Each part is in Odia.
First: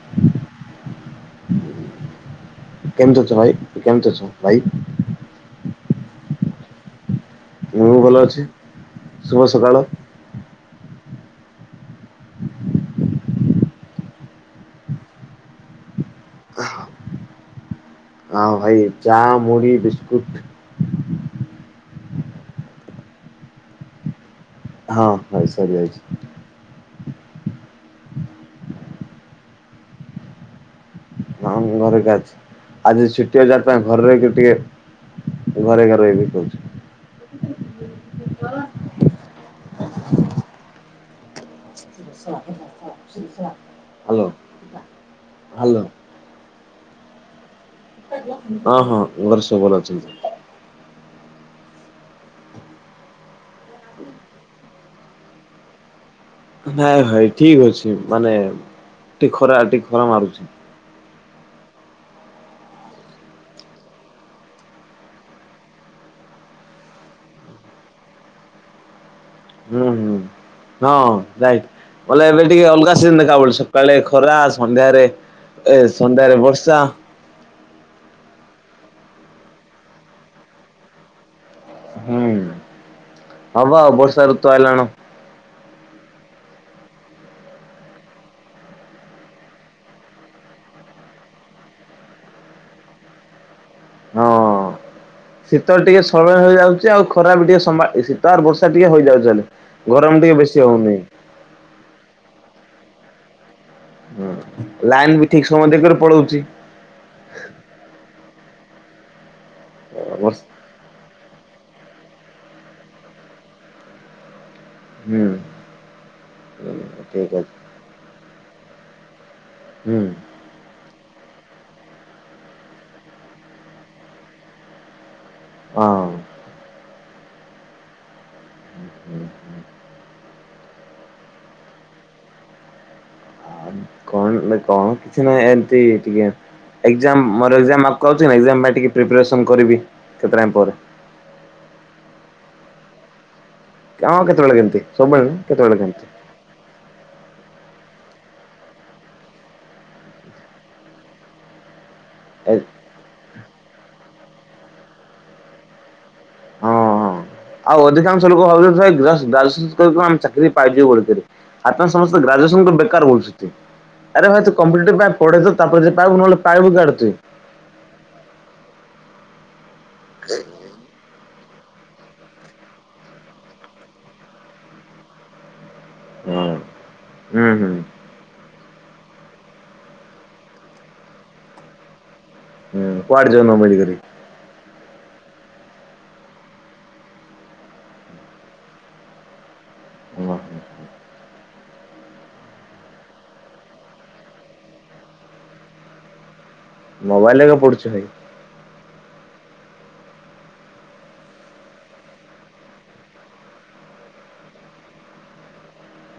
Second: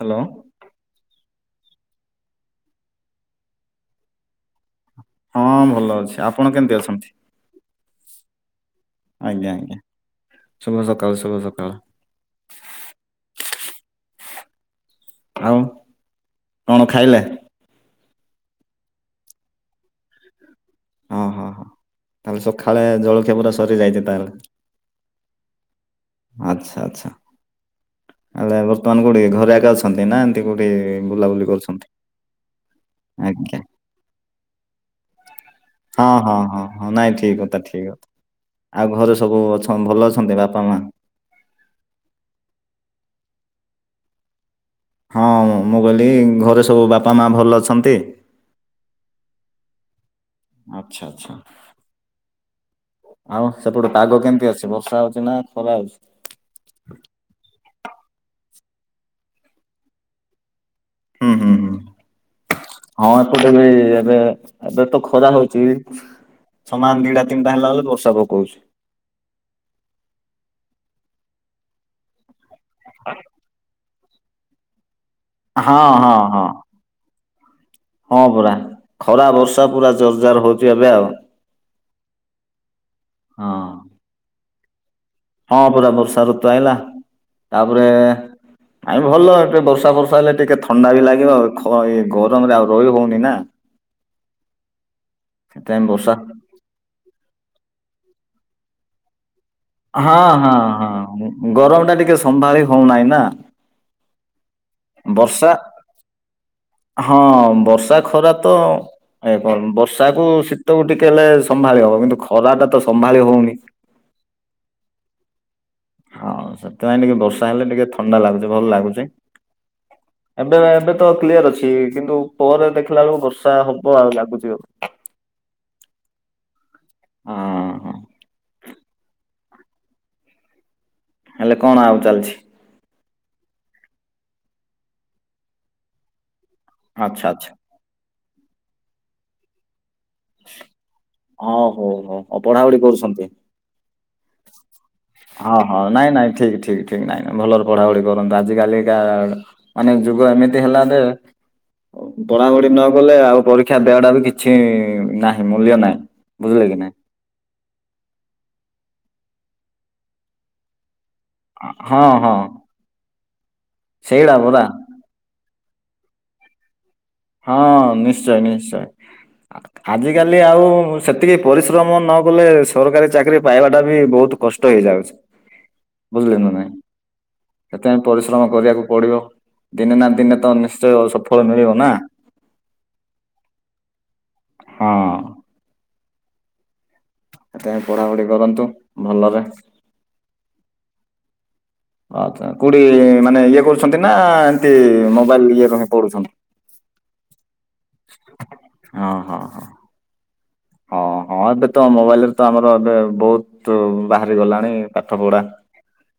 ହ୍ୟାଲୋ। କେମିତି ଅଛ ଭାଇ, କେମିତି ଅଛ ଭାଇ? ହଁ ଭଲ ଅଛି। ଆପଣ କେମିତି ଅଛନ୍ତି? ମୁଁ ବି ଭଲ ଅଛି। ଶୁଭ ଆଜ୍ଞା ସକାଳ ଆଜ୍ଞା। ସବୁ ସ ସକାଳ ଶୁଭ ସକାଳ। ଆଉ କଣ ଖାଇଲେ? ହଁ ଭାଇ ଚା, ମୁଢୀ, ବିସ୍କୁଟ। ଓହ ହ ତାହେଲେ ସକାଳେ ଜଳଖିଆ ପୁରା ସରି ଯାଇଛି ତାହେଲେ। ହଁ ଭାଇ ସରିଜାଇଛି। ଆଚ୍ଛା ଆଚ୍ଛା ହେଲେ ବର୍ତ୍ତମାନ କୋଉଠି ଘରେ ଆଗେ ଅଛନ୍ତି ନା ଏମତି କୋଉଠି? ବୁଲାବୁଲି ହଁଁ କରୁଛନ୍ତି? ଘର କି ଅଛି। ଆଜି ଛୁଟି ଆଜ୍ଞା ହଜାର ପାଇଁ ଘରେରେ ଟିକେ ଘରେ ଏକା ହଁ ରହିବି ହଁ କହୁଛି ହଁ ହଁ ନାଇଁ ଠିକ କଥା, ଠିକ କଥା। ଆଉ ଘରେ ସବୁ ଅ ଭଲ ଅଛନ୍ତି ବାପା ମା? [unintelligible] ହେଲୋ। ହଁ ମୁଁ କହିଲି ଘରେ ସବୁ ବାପା ମା ଭଲ ଅଛନ୍ତି? ହଁ ହଁ ଘରେ ସବୁ ଭଲ ଅଛନ୍ତି। ଆଚ୍ଛା ଆଛା। ଆଉ ସେପଟେ ପାଗ କେମିତି ଅଛି ବର୍ଷା ହଉଛି ନା ଖରା ହଉଛି? ଭାଇ ଭାଇ ଠିକ ଅଛି ମାନେ ଟିକେ ଖରା ଟିକେ ଖରା ମାରୁଛି। ହୁଁ ହୁଁ ହୁଁ। ହଁ ତ ଦେବେ ଏବେ ଏବେ ତ ଖରା ହଉଛି। ସମାନ ଦିଟା ତିନିଟା ହେଲା ବଲେ ବର୍ଷା ପକଉଛି। ହୁଁ ହୁଁ। ହଁ ରାଇଟ୍ ବଲେ ଏବେ ଟିକେ ଅଲଗା ସିଜିନ ଦେଖା ପ ସକାଳେ ଖରା ସନ୍ଧ୍ୟାରେ ଏ ହଁ ହଁ ସନ୍ଧ୍ୟାରେ ହଁ ବର୍ଷା। ହଁ ପରା ଖରା ବର୍ଷା ପୁରା ଜୋରଜାର ହୋଉଚି ଏବେ ଆଉ। ହୁଁ ହଁ ପା ଅବସାର ତ ଆଇଲାଣ। ହଁ ପରା ବର୍ଷା ଋତୁ ଆଇଲା ତାପରେ ଆାଇ ଭଲ ଏ ବର୍ଷା ବର୍ଷା ହେଲେ ଟିକେ ଥଣ୍ଡା ବି ଲାଗିବ ଖ ଏ ଗରମରେ ଆଉ ରହି ହେଉନି ନା। ହଁ ଶୀତ ସେଥିପାଇଁ ଟିକେ ବର୍ଷା ସରଳ ହେଇଯାଉଚି ଆଉ ଖରା ବି ଟିକେ ସମ୍ଭା ତାର ବର୍ଷା ଟିକେ ହୋଇଯାଉଚି ହେଲେ। ହଁ ଗରମ ଟିକେ ହଁ ବେଶୀ ହଉନି ହଁ ଗରମ ଟା ଟିକେ ସମ୍ଭାଳି ହଉନାହିଁ ନା। ହୁଁ‌। ବର୍ଷା ହଁ ବର୍ଷା ଖରା ତ ଏ କଣ ବର୍ଷା କୁ ବର୍ଷ ଶୀତକୁ ଟିକେ ହେଲେ ସ ସମ୍ଭାଳି ହବ କିନ୍ତୁ ଖରା ଟା ତ ସମ୍ଭାଳି ହଉନି। ହୁଁ। ହଁ ସେଥିପାଇଁ ଟିକେ ଠିକ ବର୍ଷା ଅଛି ହେଲେ ଟିକେ ଥଣ୍ଡା ଲାଗୁଚି ଭଲ ଲାଗୁଚି। ହୁଁ ଏବେ ଏବେ ତ କ୍ଲିୟର ଅଛି କିନ୍ତୁ ପରେ ଦେଖିଲା ବେଳକୁ ବର୍ଷା ହବ ଆଉ ଲାଗୁଚି ଆଉ। ହଁ। ହଁ। ହୁଁ ହୁଁ। ହେଲେ କଣ ଆଉ ଚାଲିଛି। କଣ କଣ କିଛି ନାହିଁ ଏମତି ଟିକେ ଏକଜାମ୍ ଆଚ୍ଛା ଆଚ୍ଛା। ମୋର ଏକ ଜାମ୍ ଆପ କୋହୁଚି ନାଇଁ ଏଗଜାମ୍ ପାଇଁ ଟିକେ ପ୍ରିପାରେସନ୍ କରିବି। କେତେ ଟାଇମ ପରେ। ଓହୋ ହ ହ ଆଉ ପଢାପଢି କରୁଛନ୍ତି। କାମ କେତେବେଳେ କେମତି? ଅ ହ ହଁ ନାଇଁ ନାଇଁ ଠିକ ଠିକ ଠିକ ନାଇଁ। ଭଲରେ ପଢା ପଢି କରନ୍ତୁ ଆଜିକାଲିକା ମାନେ ଯୁଗ ଏମିତି ହେଲାଯେ ଉତ୍ତରା ଗୋଟେ ନ କଲେ ଆଉ ପରି କ୍ଷା ବେୟଡ ଆଉ ବି କିଛି ନାହିଁ ମୂଲ୍ୟ ନାହିଁ ବୁଝିଲେ ହଁ କି ନାଇଁ। ହଁ ଆଉ ଅଧିକାଂଶ ଲୋକ ଭାବୁଚନ୍ତି [unintelligible] ଚାକିରି ପାଇଯିବୁ। [unintelligible] ଆପଣ ହଁ ସମସ୍ତେ ହଁ ଗ୍ରାଜୁଏସନ ପାଇଁ ବେକାର ବୁଲୁଛନ୍ତି ଆରେ ସେଇଟା ଭାଇ ତୁ ପରା କମ୍ପିଟେଟିପ ପାଇଁ ପଢିଲୁ ତାପରେ ଯାଇ ନହେଲେ ପାଇବୁ କୁଆଡେ ତୁ। ହଁ ନିଶ୍ଚୟେ ନିଶ୍ଚୟେ ଆ-ଆଜିକାଲି ଆଉ ସେତିକି ପରିଶ୍ରମ ନ କଲେ ସରକାରୀ ଚାକିରି ପାଇବାଟା ବି ବୋହୁତ କଷ୍ଟ ହେଇଯାଉଛି। ବୁଝିଲୁ ହୁଁ ନାୁ ନାଇଁ ହୁଁ ସେଥିପାଇଁ ପରିଶ୍ରମ କରିବାକୁ ପଢିବ ଦିନେ ନା ଦିନେ ତ ନିଶ୍ଚୟ ସଫଳ ମିଳିବ ନା। ହୁଁ କୁଆଡେ ଯିବ [unintelligible] କରି? ହଁ। ଆପଣ ପଢାପଢି କରନ୍ତୁ ଭଲରେ। ହୁଁ ହୁଁ ହୁଁ। ଆଛା କୋଉଠି ମାନେ ଇଏ କରୁଛନ୍ତି ନା ଏମତି ମୋବାଇଲ ଇଏରୁ ହିଁ ପଢୁଛନ୍ତି? ମୋବାଇଲ ଦେଖି ପଢେଚୁ ଭାଇ। ହଁ ହୋ ହୋ। ହଁ। ହଁ ଏବେ ତ ମୋବାଇଲରେ ତ ଆମର ଏବେ ବୋହୁତୁ ବାହାରି ଗଲାଣି ପାଠପଢା।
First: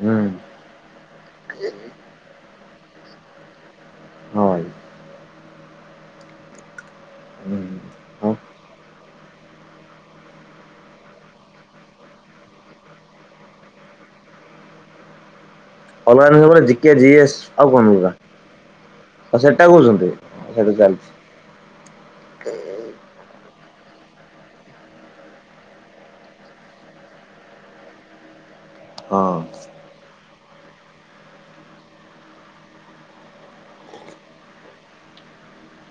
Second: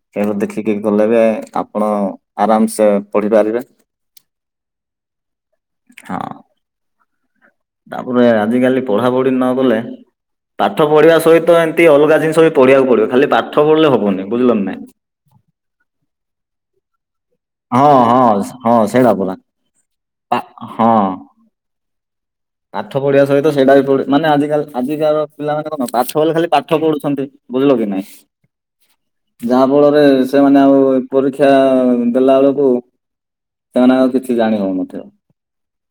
ହୁଁ ଏଣୁ ଦେଖିକି ବି ଭଲଲାଗେ ଆପଣ ଆରାମସେ ପଢିପାରିବେ। ହଁ। ହଁ। ହୁଁ। ତାପରେ ହଁ ଆଜିକାଲି ପଢାପଢି ନ କଲେ ପାଠ ପଢିବା ସହିତ ଏମତି ଅଲଗା ଜିନିଷ ବି ପଢିବାକୁ ପଡିବ ଖାଲି ପାଠ ପଢିଲେ ହବନି ବୁଝିଲନି ନାଇଁ। [unintelligible] ଅନଲାନରେ ଗୋଟେ ଜିକେ ଜିଏସ୍ ଆଉ ହଁ କଣ କିବା ହଁ ହଁ ସେଇଟା ପରା ଆଉ ସେଟା କୋହୁଛନ୍ତି ପା ସେଠା ହଁ। ଚାଲିଛି। ପାଠ ପଢିବା ସହି ତ ସେଇଟା ବି ପଡେ ମାନେ ଆଜିକାଲ୍ ଆଜିକା ପିଲାମାନେ କଣ ପାଠ ବୋଲେ ଖାଲି ପାଠ ପଢୁଛନ୍ତି ବୁଝିଲ କି ନାଇଁ। ହଁ ଯାହାଫଳରେ ସେମାନେ ଆଉ ଏ ପରୀକ୍ଷା ଦେଲାବେଳକୁ ସେମାନଙ୍କ କିଛି ଜାଣି ହୋଉନଥିବ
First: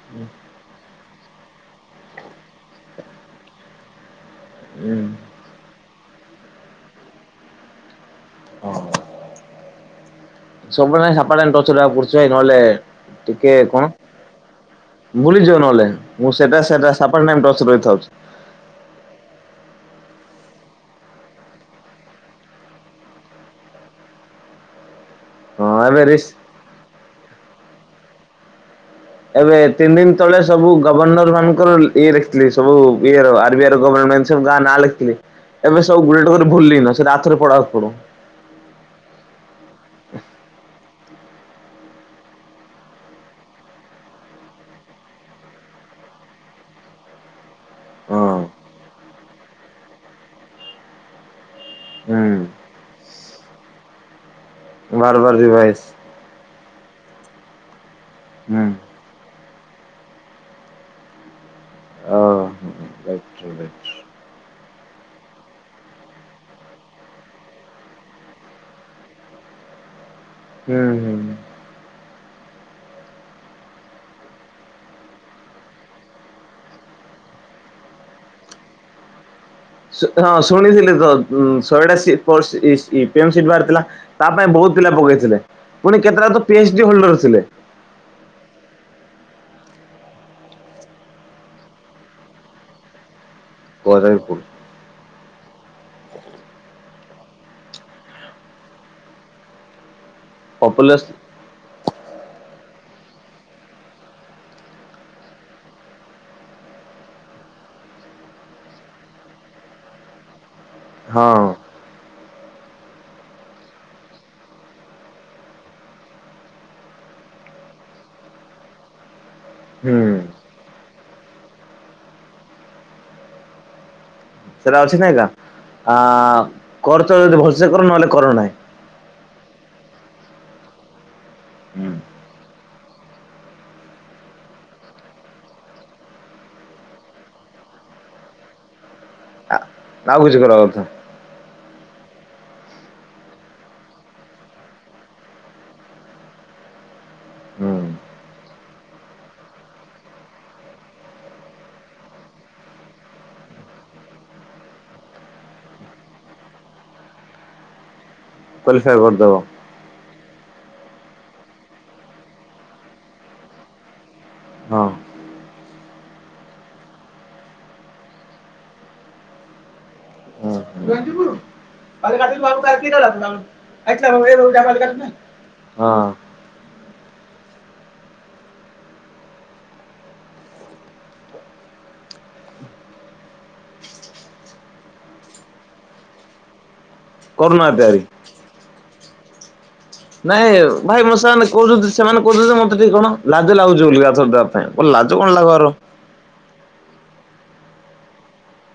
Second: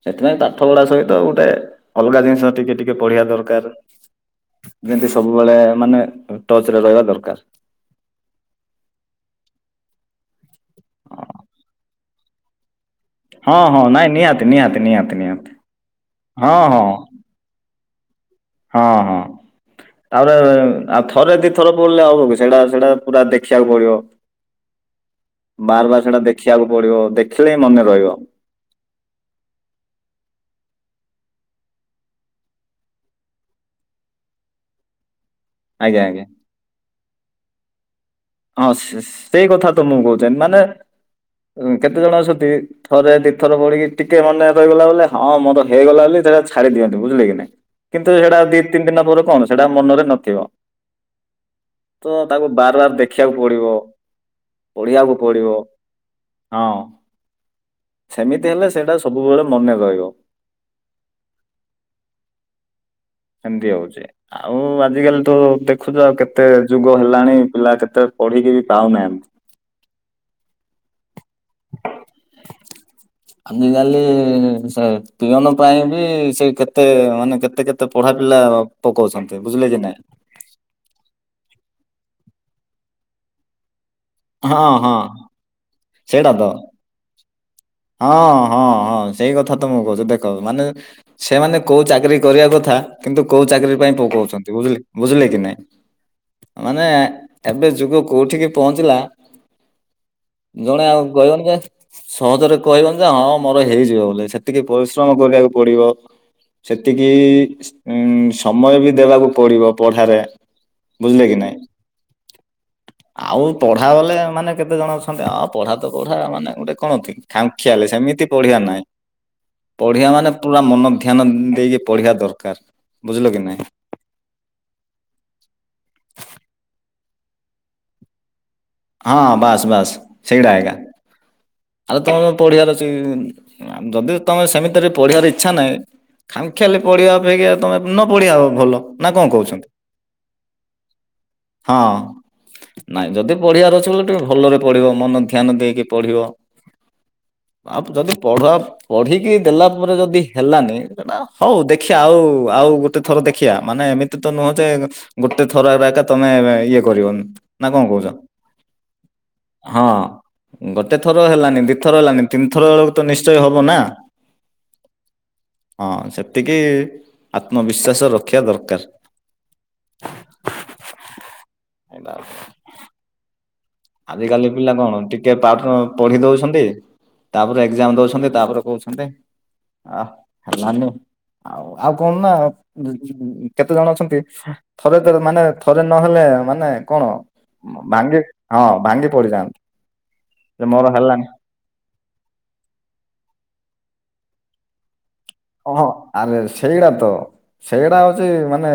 ସେଥିପାଇଁ ପାଠ ପଢା ସହିତ ଗୋ ଏ ଅଲଗା ଜିନିଷ ଟିକେ ଟିକେ ପଢିବା ଦରକାର। ହୁଁ ଯେମିତି ସବୁବେଳେ ମାନେ ଟଚ ରେ ରହିବା ଦରକାର। ହଁ। ସବୁ ନାହିଁ ସାପା [unintelligible] ନହେଲେ ଟିକେ ହଁ ହଁ କଣ ନାଇଁ ନିହାତି ନିହାତି ନିହାତି ନିହାତି ଭୁଲିଯିବ ନହେଲେ ମୁଁ ହଁ ସେଟା ହଁ ସେଟା ସାପାଟ ନେମ୍ ଟଚ ରହିଥାଉ। ହଁ ହଁ। ତାପରେ ଆଉ ଥରେ ଦିଇଥର ପିଲେ ଆଉ ସେଟା ସେଟା ପୁରା ଦେଖିବାକୁ ପଡିବ। ହଁ ଏବେ ବାରବାର ସେଟା ରିସ୍ ଦେଖିବାକୁ ପଡିବ ଦେଖିଲେ ହିଁ ମନେ ରହିବ। ଏବେ ତିନି ଦିନ ତଳେ ସବୁ ଗଭର୍ଣ୍ଣର ମାନଙ୍କର ଇଏ ଲଖିଥିଲି ସବୁ ଇଏ ଆର ବି ଆଇ ର ଗଭଣ୍ଟ [unintelligible] ଗାଁ ନାଁ ଲେଖିଥିଲି ଏବେ ଆଜ୍ଞା ସବୁ ଆଜ୍ଞା। ଗୁଟେ ଭୁଲଲିି ସେ ରା ରେ ପଢାବାକୁ ପଡୁ ହଁ ସେ-ସେ କଥା ତ ମୁଁ କହୁ ମାନେ କେତେ ଜଣ ଅଛନ୍ତି ଥରେ ଦିଥର ପଡିକି ଟିକେ ମନେ ରହିଗଲା ବ ହଁ ମୋର ହେଇଗଲା ବୋଲି ସେଟ ଛାଡ଼ି ଦିଅନ୍ତି ବୁଝିଲେ କି ନାଇଁ? କିନ୍ତୁ ହଁ ସେଇଟା ଦି ତିନି ଦିନ ପରେ କଣ ସେଇଟା ମନରେ ନଥିବ। ତ ତାକୁ ହୁଁ। ବାରବାର ଦେଖିବାକୁ ପଡିବ। ପଢିବାକୁ ବାର ବାର ପଡିବ [unintelligible] ହଁ ସେମିତି ହେଲେ ହୁଁ ସେଇଟା ସବୁବେଳେ ମନେ ରହିବ। ଓ ସେନ୍ତିି ହଉଛି ଆଉ ଆଜିକାଲି ତ ଦେଖୁଛୁ ଆଉ କେତେ ଯୁଗ ହେଲାଣି ପିଲା କେତେ ପଢିକି ବି ପାଉନାହିଁ ହୁଁ ହୁଁ। ଆଜିକାଲି ସେ ଟିଅନ ପାଇଁ ବି ସେ କେତେ ମାନେ କେତେ କେତେ ପଢ଼ାପିଲା ଅ ପକଉଛନ୍ତି। ବୁଝିଲେ କି ନାଇଁ ହଁ ଶୁଣିଥିଲି ତ ଶହେଟା ସି [unintelligible] ବାହାରିଥିଲା। ତା ପାଇଁ ହଁ ବହୁତ ପିଲା ହଁ ପକେଇ ଥିଲେ ପୁଣି କେତେଟା ତ ପି ଏଚ ଡି ହୋଲଡର ଥିଲେ। ହଁ ହଁ ହଁ ସେଇ କଥା ତ ମୁଁ କହୁଛି ଦେଖ ମାନେ ସେମାନେ କୋଉ ଚାକିରୀ କରିବା କଥା କିନ୍ତୁ କୋଉ ଚାକିରି ପାଇଁ ପକାଉଛନ୍ତି ବୁଝିଲେ ବୁଝିଲେ କି ନାଇଁ? ମାନେ ଏବେ ଯୁଗ କୋଉଠିକି ପହଞ୍ଚିଲା ଜଣେ ଆଉ ପପୁଲାର କହିବନି ଯେ ସହଜରେ କହିବନି ଯେ ହଁ ମୋର ହେଇଯିବ ବୋଲି ସେତିକି ପରିଶ୍ରମ କରିବାକୁ ପଡିବ। ସେତିକି ଉଁ ସମୟ ବି ଦେବାକୁ ପଡିବ ପଢାରେ ବୁଝିଲେ କି ହଁ ନାଇଁ ଆଉ ପଢା ବାଲେ ମାନେ କେତେ ଜଣ ଅଛ ନେ ଆ ପଢା ତ ପଢା ମାନେ ଗୋଟେ କଣତି ଖାମଖିଆଲ ସେମିତି ପଢିବା ନାଇଁ ହୁଁ ପଢିବା ମାନେ ପୁରା ମନ ଧ୍ୟାନ ଦେଇକି ପଢିବା ଦରକାର ବୁଝିଲ କି ନାଇଁ ସେଟା କରଚ ଯଦି ଭଲସେ କର ନହେଲେ କର ନାହିଁ। ହଁ ବାସ୍ ବାସ୍ ସେଇଟା ଏକା ଆରେ ତମେ ପଢିବାର ଅଛି ଯଦି ତମେ ସେମିତିରେ ପଢିବାର ଇଚ୍ଛା ନାହିଁ ଖାମଖିଆଲି ପଢିବା ଅପେକ୍ଷା ତମେ ନ ପଢିବା ଆଉ ଭଲ ନା କଣ କହୁଛନ୍ତି? ନା ଆଉ କିଛି କରିବା କଥା? ହଁ। ନାଇଁ ଯଦି ପଢିବାର ଅଛି ବୋଲି ଟିକେ ଭଲରେ ପଢିବ ମନ ଧ୍ୟାନ ଦେଇକି ପଢିବ। ହୁଁ ଆଉ ଯଦି ପଢ ପଢିକି ଦେଲା ପରେ ଯଦି ହେଲାନି ସେଟା ହଉ ଦେଖିବା ଆଉ ଆଉ ଗୋଟେ ଥର ଦେଖିବା ମାନେ ଏମିତି ତ ନୁହଁ ଯେ ଗୋଟେ ଥର ଏକ ତମେ ଇଏ କରିବନି। ନା କଣ କହୁଛ? ହଁ [unintelligible] ଗୋଟେ ଥର ହେଲାନି ଦିଥର ହେଲାନି ତିନିଥର ବେଳକୁ ତ ନିଶ୍ଚୟ ହବ ନା। ହଁ ହଁ ସେତିକି ଆତ୍ମବିସ୍ୱାସ ରଖିବା ଦରକାର। [unintelligible] [inaudible] ଆଜ କାଲି ପିଲା କଣ ଟିକେ ପାଠ ହଁ ପଢି ଦଉଛନ୍ତି ତାପରେ ଏଗଜାମ ଦଉଛନ୍ତି ତାପରେ କହୁଛନ୍ତି ଆଉ ଆଉ କଣ ନା କେତେ ଜଣ ଅଛନ୍ତି ଥରେ ମାନେ ଥରେ ନହେଲେ ମାନେ କଣ କରୁନାହାନ୍ତି ଆହୁରି ଭାଙ୍ଗି ହଁ ଭାଙ୍ଗି ପଡିଯାଆନ୍ତି। ନାଇଁ ଯେ ମୋର ଭାଇ ହେଲାନି ମୁଁ ସେମାନେ କହୁଛନ୍ତି ସେମାନେ କହୁଛନ୍ତି ମତେ ଟିକେ କଣ ଲାଜ ଲାଗୁଛି ବୋଲି ଗଛ ଲାଜ କଣ ଲାଗ ର ଓହଁ ଆରେ ସେଇଗଡା ତ ସେଇଟା ହଉଛି ମାନେ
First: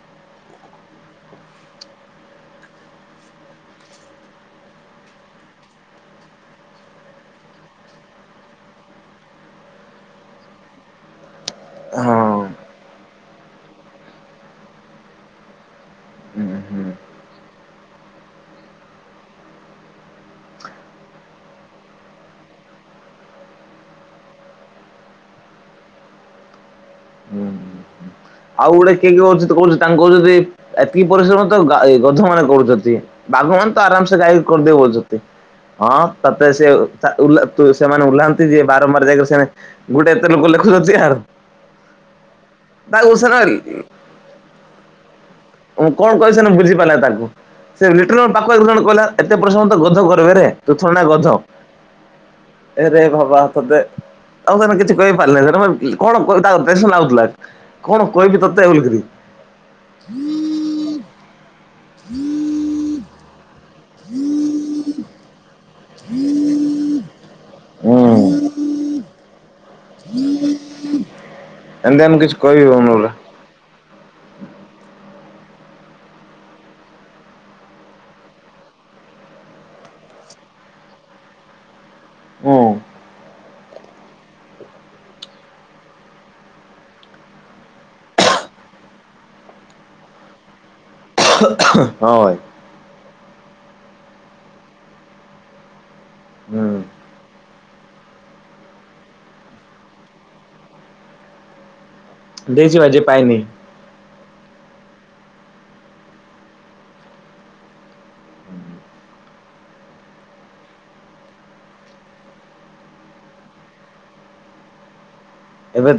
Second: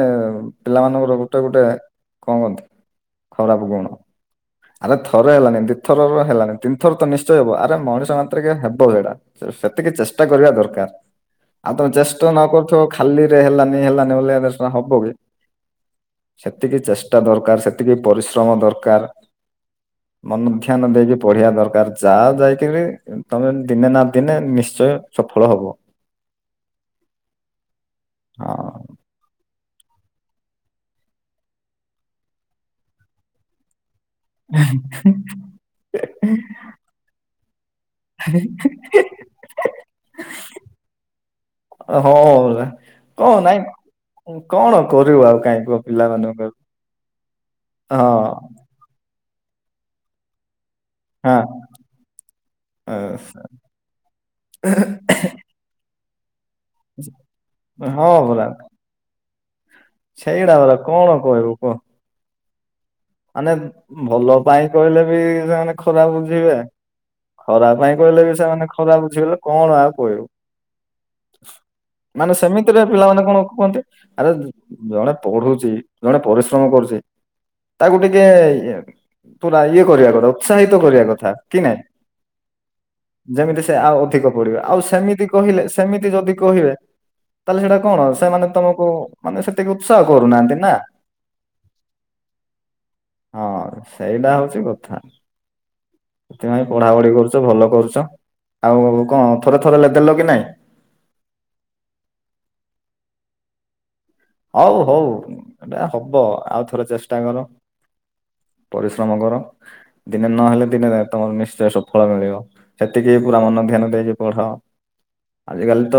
ପିଲାମାନଙ୍କର ଗୋଟେ ଗୋଟେ କଣ କହନ୍ତି ଖରାପ ଗୁଣ। ଆରେ ଥରେ ହେଲାନି ଦିଥରର ହେଲାନି ତିନିଥରତ ନିଶ୍ଚୟ ହବ ଆରେ ମଣିଷ ମାତ୍ର କେ ହେବ ସେଇଡା। ସେତିକି ଚେଷ୍ଟା କରିବା ଦରକାର। ଆଉ ତମେ ହଁ ଚେଷ୍ଟାନ କରୁଥିବ ଖାଲି ରେ ହେଲାନି ହେଲାନି ବ ହବ କି? ହୁଁ ସେତିକି ହୁଁ। ଚେଷ୍ଟା ଦରକାର ସେତିକି ପରିଶ୍ରମ ଦରକାର। ମନ ଧ୍ୟାନ ଦେଇକି ପଢିବା ଦରକାର ଯାହା ଯାଇକିରି ତମେ ଦିନେ ନା ଦିନେ ନିଶ୍ଚୟ ସଫଳ ହବ। ହୁଁ। ଆଉ ହଁ ଗୋଟେ କିଏ କିଏ ଅଛି ତ କହୁଚି ତାଙ୍କୁ କହୁଛନ୍ତି ଏତିକି ପରିଶ୍ରମ ତ ଗା ଏଇ ଗଧ ମାନେ କରୁଚନ୍ତି ବାଘ ମାନ ତ ଆରାମସେ ସେ ଗାଈ କରିଦବ ଯେତେ ହଁ ତତେ ସେ ସା ଓ ଓଲା ସେମାନେ ଓହ୍ଲାହାନ୍ତି ଯିଏ ବାରମ୍ବାର ଯାଇ କରି ସେଣେ ଗୋଟେ ଏତେ ଲୋକ ଲ [unintelligible] ହଁ କଣ ନାଇଁ କଣ କରିବୁ ଆଉ। କାହିଁ କୁହ ମୁଁ କଣ କହିଲି ପିଲାମାନଙ୍କୁ ସେଦିନ ବୁଝି ପାରିଲା ତାକୁ ସେ ଆଉ ଲିଟୁ ନନା ପାଖ ଆଇ ଲିଟୁ ନନା କହିଲା ଏତେ ପ୍ରଶ୍ନ ତ ଗଧ କରିପାରେ ତୁ ଥୋଡ଼ିନ ହଁ ଗଧ। ହଁ ଅ, ଏରେ ଭବା ତତେ ଆଉ ସେମାନେ କିଛି କହିପାରିଲେ ସେଟ ମ କି କଣ କହ ତା ଟେନସନ ଲାଗୁଥିଲା କଣ ହଁ କହିବି ପରା ତତେ ବୋଲିିକିରି। ସେଇଟା ବଲା କଣ କହିବୁ କହ। ମାନେ ଭଲ ପାଇଁ କହିଲେ ବି ସେମାନେ ଖରାପ ବୁଝିବେ ଖରାପ ପାଇଁ କହିଲେ ବି ହୁଁ। ସେମାନେ ଖରାପ ବୁଝିଗଲେ କଣ ଆଉ କହିବୁ ଏମିତି ଆମେ ମାନେ କିଛି କହିବି ସେମିତିରେ ଅନୁରା। ପିଲାମାନେ କଣ କୁହନ୍ତି ଆରେ ଜଣେ ପଢୁଚି ଜଣେ ପରିଶ୍ରମ କରୁଚି ତାକୁ ଟିକେ ଇଏ ପୁରା ଇଏ କରିବା କଥା ଉତ୍ସାହିତ କରିବା କଥା କି ନାଇଁ। ହୁଁ। ସେମିତି ସେ ଆଉ ଅଧିକ ପଡିବ ଆଉ ସେମିତି କହିଲେ ସେମିତି ଯଦି କହିବେ ତାହେଲେ ସେଇଟା କଣ ସେମାନେ ତମକୁ ମାନେ ସେତିକି ଉତ୍ସାହ କରୁନାହାନ୍ତି ନା। ହଁ ଭାଇ। ହଁ ସେଇଟା ହଉଚି କଥା। ସେଥିପାଇଁ ହୁଁ। ପଢାପଢି କରୁଚ ଭଲ କରୁଚ। ଆଉ କଣ ଥରେ ଥରେ ଲେ ଦେଲ କି ନାଇଁ? ଦେଇଚି ବାଜିଏ ପାଇନି। ଅଉ ହୋଉ ଏଇଟା ହବ ଆଉ ଥରେ ଚେଷ୍ଟା କର। ପରିଶ୍ରମ କର। ଦିନେ ନହେଲେ ଦିନେ ତମର ନିଶ୍ଚୟ ସଫଳ ମିଳିବ ସେତିକି ପୁରା ମନ ଧ୍ୟାନ ଦେଇକି ପଢ। ଆଜକାଲି ତ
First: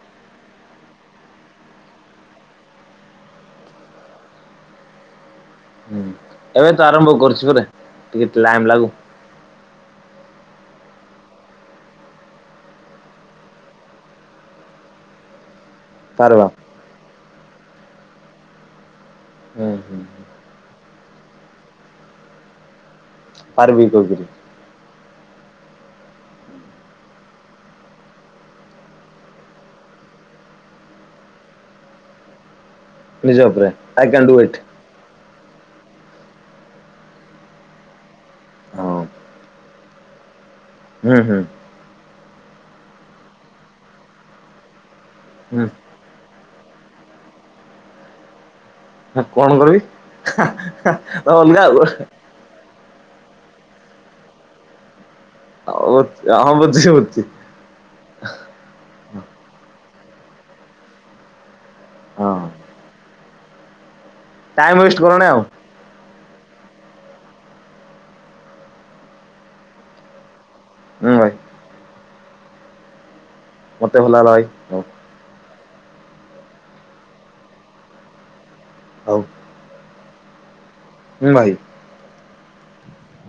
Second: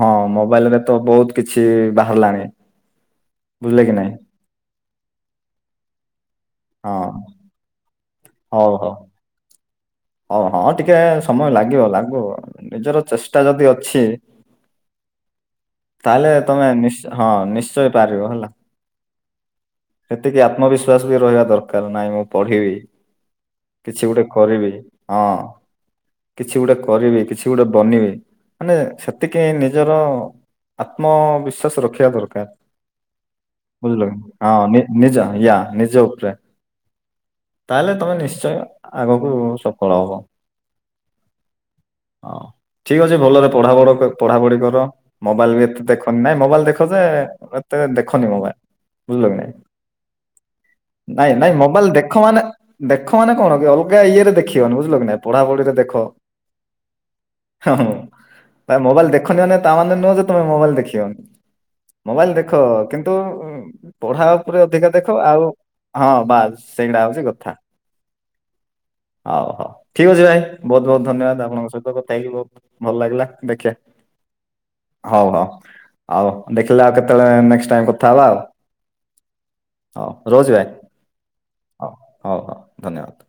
ହଁ ମୋବାଇଲ ରେ ତ ବହୁତ କିଛି ବା ବାହାରିଲାଣି, ବୁଝିଲେ କି ନାଇଁ। ହୁଁ ଏବେ ତ ହଁ ଆରମ୍ଭ କରୁଛି ପ ଟିକେ ହଉ ଟାଇମ ଲାଗୁ। ହଉ। ହଉ ହଁ ଟିକେ ସମୟ ଲାଗିବ, ଲାଗିବ ନିଜର ଚେଷ୍ଟା ଯଦି ଅଛି ତାହେଲେ ପାରବା ତମେ ନି ହଁ ନିଶ୍ଚୟ ପାରିବ ହେଲା। ହୁଁ ହୁଁ ସେତିକି ଆତ୍ମବିଶ୍ଵାସ ବି ରହିବା ଦରକାର, ନାଇ ମୁଁ ପଢିବି। ପାରିବି କିଛି ଗୋଟେ କହିକିରି କରିବି ହଁ। କିଛି ଗୋଟେ କରିବି କିଛି ଗୋଟେ ବନିବି ମାନେ ସେତିକି ନିଜର ଆତ୍ମବିଶ୍ବାସ ରଖିବା ଦରକାର, ନିଜ ଉପରେ ବୁଝିଲ ଆଇ କ୍ୟାନ୍ ଡୁ ହଁ ଇଟ୍। ନିଜ ୟା ନିଜ ଉପରେ ତାହେଲେ ତମେ ନିଶ୍ଚୟ ହଁ ଆଗକୁ ସ ହଳହୋ ହୁଁ ହୁଁ। ହଁ। ଠିକ ଅଛି ଭଲରେ ପଢାଢ ପଢାପଢି କର, ମୋବାଇଲ ବି ଏତେ ହୁଁ ଦେଖନି ନାଇଁ ମୋବାଇଲ ଦେଖ ଯେ ତେ ଦେଖନି ମୋବାଇଲ ବୁଝିଲ କି କଣ ନାଇଁ କରିବି ତ ନାଇଁ ନାଇଁ ଅଲଗା ମୋବାଇଲ ଦେଖ ମାନେ ଦେଖ ମାନେ କଣ କି ଅଲଗା ଇଏରେ ଦେଖିବନି ବୁଝିଲ କିି ନାହିଁ। ପଢ଼ାପଢ଼ିରେ ଦେଖ ହଁ ବୁଝି ବୁଝି। ହଁ ମୋବାଇଲ ଦେଖନିାନେ ତା ମାନେ ନୁହଁ ଯେ ତମେ ମୋବାଇଲ ଦେଖିବନି। ମୋବାଇଲ ହଁ। ଦେଖ, କିନ୍ତୁ ପଢା ଉପରେ ଟାଇମ୍ ଅଧିକା ୱେଷ୍ଟ ଦେଖ କରନି ଆଉ ହଁ ବାସ୍ ସେଇଗଡା ହଉଛି, କଥା ହଉ ହଉ ଠିକ ଅଛି ଭାଇ। ବହୁତ ବହୁତ ହୁଁ ଭାଇ। ଧନ୍ୟବାଦ ଆପଣଙ୍କ ସହିତ କଥା ହେଇକି ବହୁତ ଭଲ ଲାଗିଲା। ଦେଖିବା ମତେ ଭଲ ହେଲା ଭାଇ। ହଉ ହଉ। ଆଉ ଦେଖିଲେ ଆଉ କେତେବେଳେ, ନେକ୍ସ୍ଟ ଟାଇମ୍ କଥା ହେବା ଆଉ। ହଉ ହଉ ରହୁଚି ଭାଇ ହୁଁ ଭାଇ। ହଉ ହଉ ହଉ ଧନ୍ୟବାଦ।